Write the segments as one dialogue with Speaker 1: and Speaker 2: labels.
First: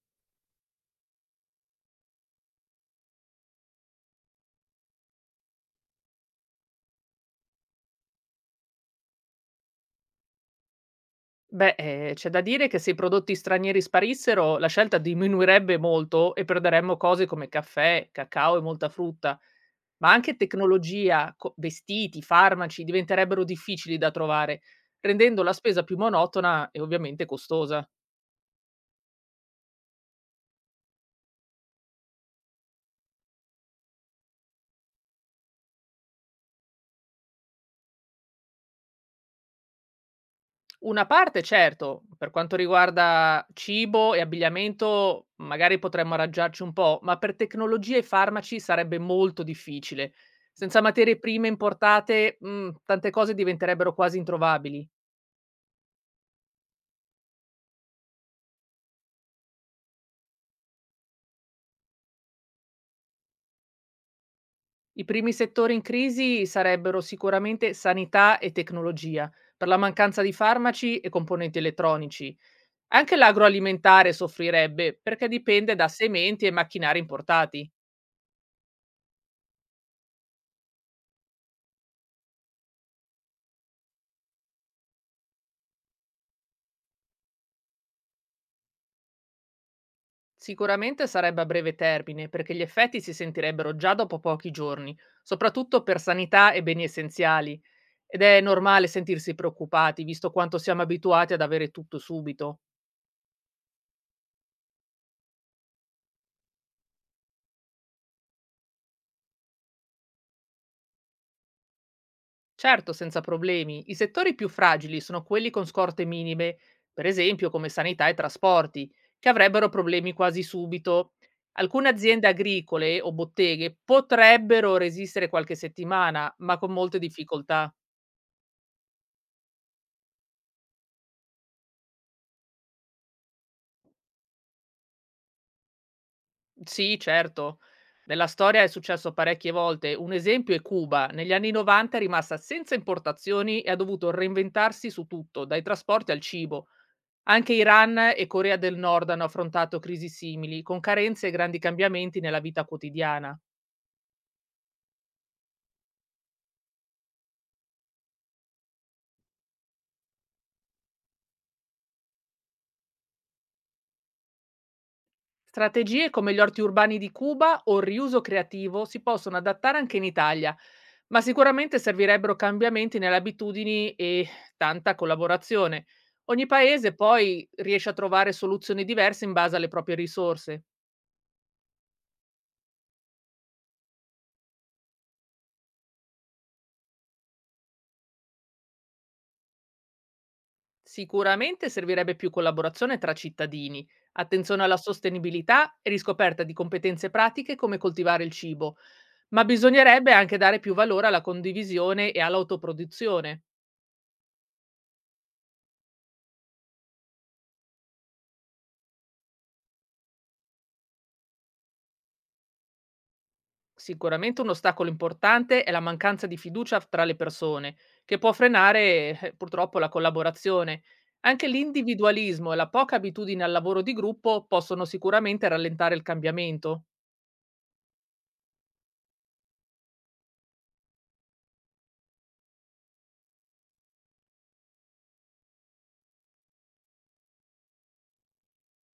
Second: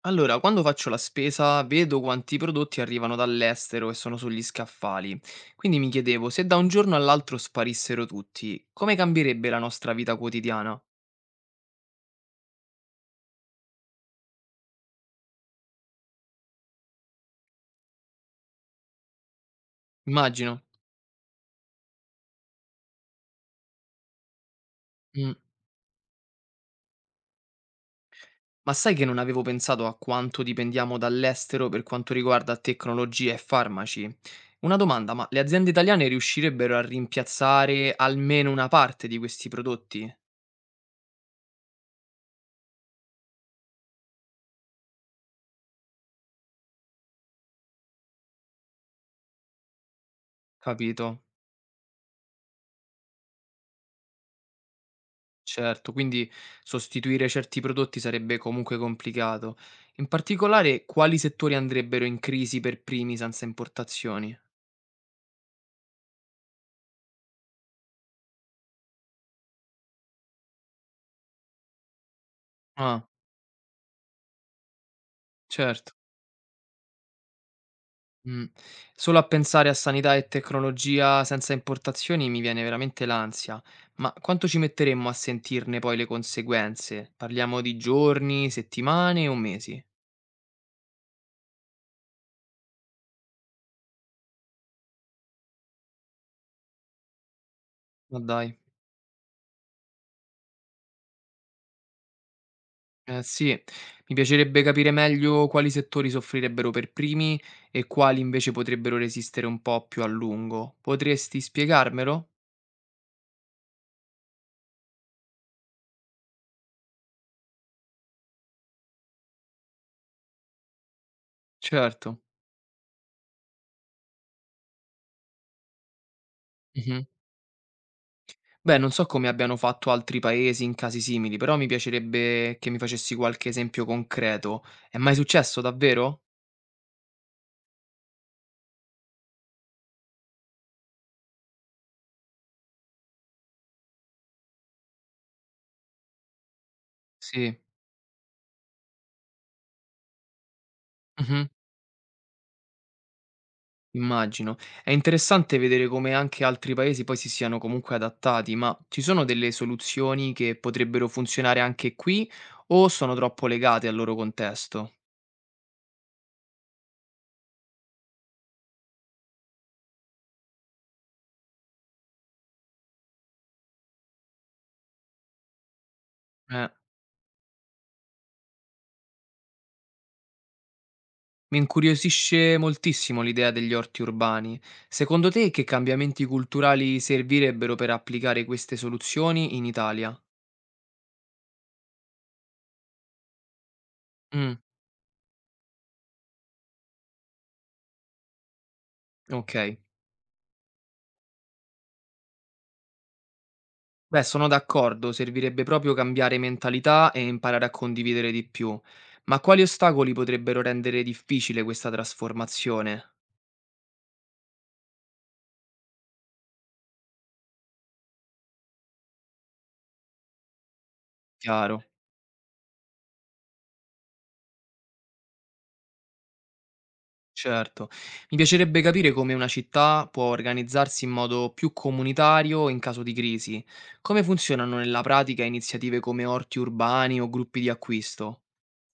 Speaker 1: Allora, quando faccio la spesa vedo quanti prodotti arrivano dall'estero e sono sugli scaffali. Quindi mi chiedevo, se da un giorno all'altro sparissero tutti, come cambierebbe la nostra vita quotidiana?
Speaker 2: C'è da dire che se i prodotti stranieri sparissero, la scelta diminuirebbe molto e perderemmo cose come caffè, cacao e molta frutta, ma anche
Speaker 1: Immagino.
Speaker 2: tecnologia, co vestiti, farmaci diventerebbero difficili da trovare,
Speaker 1: Mm.
Speaker 2: rendendo la spesa più monotona e ovviamente costosa.
Speaker 1: Ma sai che non avevo pensato a quanto dipendiamo dall'estero per quanto riguarda tecnologia e farmaci? Una domanda, ma le aziende italiane riuscirebbero a rimpiazzare almeno una parte di questi prodotti?
Speaker 2: Una parte certo, per quanto riguarda cibo e abbigliamento magari potremmo arrangiarci un po', ma per tecnologia e farmaci sarebbe molto difficile. Senza materie
Speaker 1: Capito.
Speaker 2: prime importate, tante cose diventerebbero quasi introvabili.
Speaker 1: Certo, quindi sostituire certi prodotti sarebbe comunque complicato. In particolare, quali settori andrebbero in crisi per primi senza importazioni?
Speaker 2: I primi settori in crisi sarebbero sicuramente sanità e tecnologia, per la mancanza di farmaci e componenti elettronici.
Speaker 1: Ah,
Speaker 2: Anche l'agroalimentare soffrirebbe, perché dipende da
Speaker 1: certo.
Speaker 2: sementi e macchinari importati.
Speaker 1: Mm. Solo a pensare a sanità e tecnologia senza importazioni mi viene veramente l'ansia. Ma quanto ci metteremmo a sentirne poi le conseguenze? Parliamo di giorni, settimane o mesi?
Speaker 2: Sicuramente sarebbe a breve termine, perché gli effetti si sentirebbero già dopo pochi giorni, soprattutto per sanità e beni essenziali,
Speaker 1: Ma
Speaker 2: ed è
Speaker 1: dai.
Speaker 2: normale sentirsi preoccupati, visto quanto siamo abituati ad avere tutto subito.
Speaker 1: Eh sì, mi piacerebbe capire meglio quali settori soffrirebbero per primi e quali invece potrebbero resistere un po' più a lungo. Potresti spiegarmelo?
Speaker 2: Certo, senza problemi, i settori più fragili sono quelli con scorte minime, per esempio come sanità e trasporti, che avrebbero problemi quasi subito. Alcune
Speaker 1: Certo.
Speaker 2: aziende agricole o botteghe potrebbero resistere qualche settimana, ma con molte
Speaker 1: Mhm.
Speaker 2: difficoltà.
Speaker 1: Beh, non so come abbiano fatto altri paesi in casi simili, però mi piacerebbe che mi facessi qualche esempio concreto. È mai successo davvero?
Speaker 2: Sì, certo. Nella storia è successo parecchie volte. Un esempio è Cuba. Negli anni 90 è rimasta senza importazioni e ha dovuto reinventarsi su tutto, dai trasporti al cibo. Anche
Speaker 1: Sì.
Speaker 2: Iran e Corea del Nord hanno affrontato crisi simili, con carenze e grandi cambiamenti nella vita quotidiana.
Speaker 1: Immagino. È interessante vedere come anche altri paesi poi si siano comunque adattati, ma ci sono delle soluzioni che potrebbero funzionare anche qui o sono troppo legate al loro contesto?
Speaker 2: Strategie come gli orti urbani di Cuba o il riuso creativo si possono adattare anche in Italia, ma sicuramente servirebbero cambiamenti nelle abitudini e tanta collaborazione. Ogni
Speaker 1: Eh,
Speaker 2: paese poi riesce a trovare soluzioni diverse in base alle proprie risorse.
Speaker 1: mi incuriosisce moltissimo l'idea degli orti urbani. Secondo te che cambiamenti culturali servirebbero per applicare queste soluzioni in Italia?
Speaker 2: Sicuramente servirebbe più collaborazione tra cittadini,
Speaker 1: Mm,
Speaker 2: attenzione alla sostenibilità e riscoperta di competenze pratiche come coltivare il cibo, ma
Speaker 1: ok.
Speaker 2: bisognerebbe anche dare più valore alla condivisione e all'autoproduzione.
Speaker 1: Beh, sono d'accordo, servirebbe proprio cambiare mentalità e imparare a condividere di più. Ma quali ostacoli potrebbero rendere difficile questa trasformazione?
Speaker 2: Sicuramente un ostacolo importante è la mancanza di fiducia f tra le persone, che può frenare, purtroppo la collaborazione. Anche
Speaker 1: Chiaro,
Speaker 2: l'individualismo e la poca abitudine al lavoro di gruppo possono sicuramente rallentare il cambiamento.
Speaker 1: certo. Mi piacerebbe capire come una città può organizzarsi in modo più comunitario in caso di crisi. Come funzionano nella pratica iniziative come orti urbani o gruppi di acquisto?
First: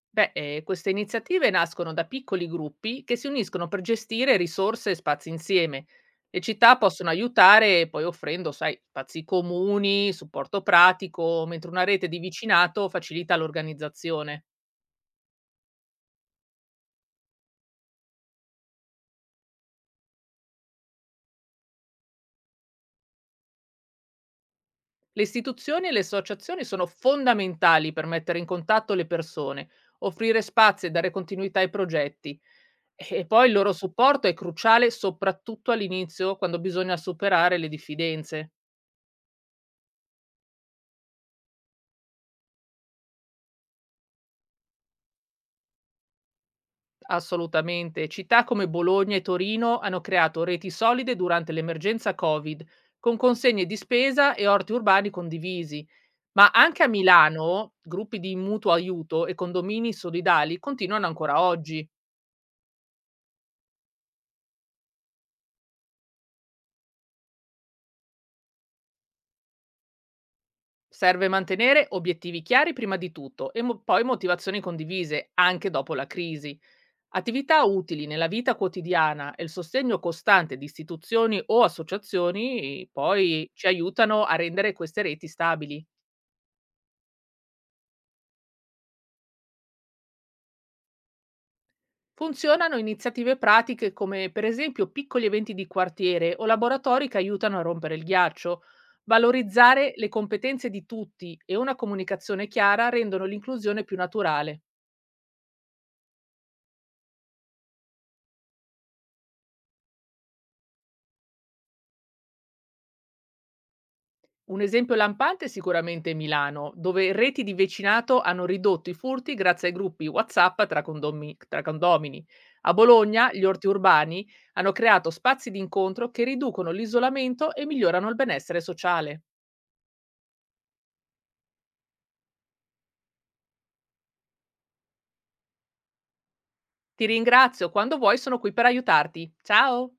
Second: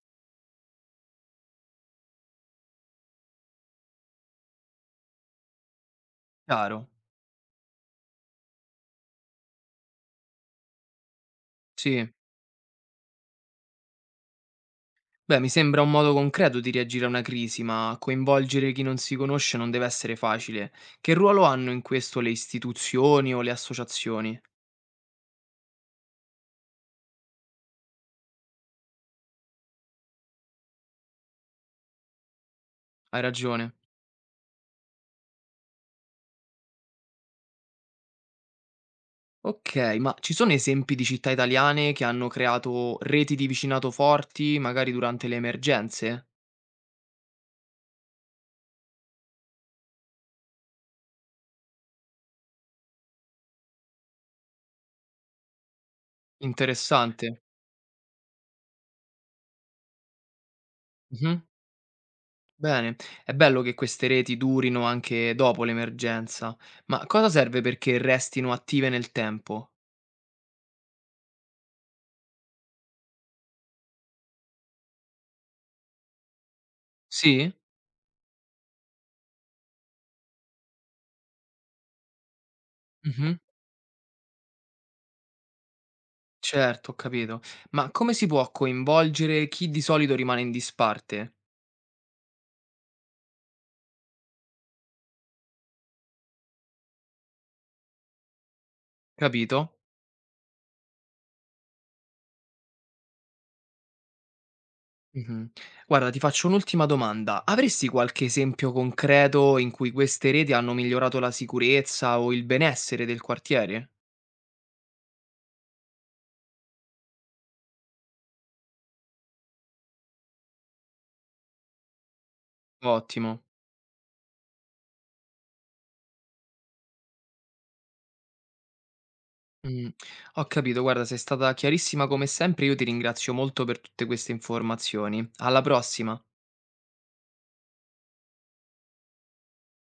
Speaker 2: Queste iniziative nascono da piccoli gruppi che si uniscono per gestire risorse e spazi insieme. Le città
Speaker 1: Chiaro,
Speaker 2: possono aiutare poi offrendo, sai, spazi comuni, supporto pratico, mentre una rete
Speaker 1: sì.
Speaker 2: di vicinato facilita l'organizzazione.
Speaker 1: Beh, mi sembra un modo concreto di reagire a una crisi, ma coinvolgere chi non si conosce non deve essere facile. Che ruolo hanno in questo le istituzioni o le associazioni?
Speaker 2: Le istituzioni e le associazioni sono fondamentali per mettere in contatto le persone, offrire spazi e dare continuità ai progetti.
Speaker 1: Hai
Speaker 2: E poi il loro
Speaker 1: ragione.
Speaker 2: supporto è cruciale soprattutto all'inizio, quando bisogna superare le diffidenze.
Speaker 1: Ok, ma ci sono esempi di città italiane che hanno creato reti di vicinato forti, magari durante le emergenze?
Speaker 2: Assolutamente. Città come Bologna e Torino hanno creato reti solide durante l'emergenza Covid, con consegne di spesa e orti urbani condivisi. Ma anche a
Speaker 1: Interessante.
Speaker 2: Milano, gruppi di mutuo aiuto e condomini solidali continuano
Speaker 1: Mhm.
Speaker 2: ancora oggi.
Speaker 1: Bene, è bello che queste reti durino anche dopo l'emergenza, ma cosa serve perché restino attive nel tempo?
Speaker 2: Serve mantenere obiettivi chiari prima di tutto e poi motivazioni condivise anche dopo la crisi.
Speaker 1: Sì?
Speaker 2: Attività utili nella vita quotidiana e il sostegno costante di istituzioni o associazioni
Speaker 1: Mhm.
Speaker 2: poi ci aiutano a rendere queste reti stabili.
Speaker 1: Certo, ho capito. Ma come si può coinvolgere chi di solito rimane in disparte?
Speaker 2: Funzionano iniziative pratiche come per esempio piccoli eventi di quartiere o laboratori che aiutano a rompere il ghiaccio.
Speaker 1: Capito?
Speaker 2: Valorizzare le competenze di tutti e una comunicazione chiara rendono l'inclusione più naturale.
Speaker 1: Mhm. Guarda, ti faccio un'ultima domanda. Avresti qualche esempio concreto in cui queste reti hanno migliorato la sicurezza o il benessere del quartiere?
Speaker 2: Un esempio lampante è sicuramente Milano, dove reti di vicinato hanno ridotto i furti grazie ai gruppi WhatsApp tra condomini. A Bologna gli
Speaker 1: Ottimo.
Speaker 2: orti urbani hanno creato spazi di incontro che riducono l'isolamento e migliorano il benessere sociale.
Speaker 1: Mm, ho capito, guarda, sei stata chiarissima come sempre, io ti ringrazio molto per tutte queste informazioni. Alla prossima.
Speaker 2: Ti ringrazio, quando vuoi sono qui per aiutarti. Ciao!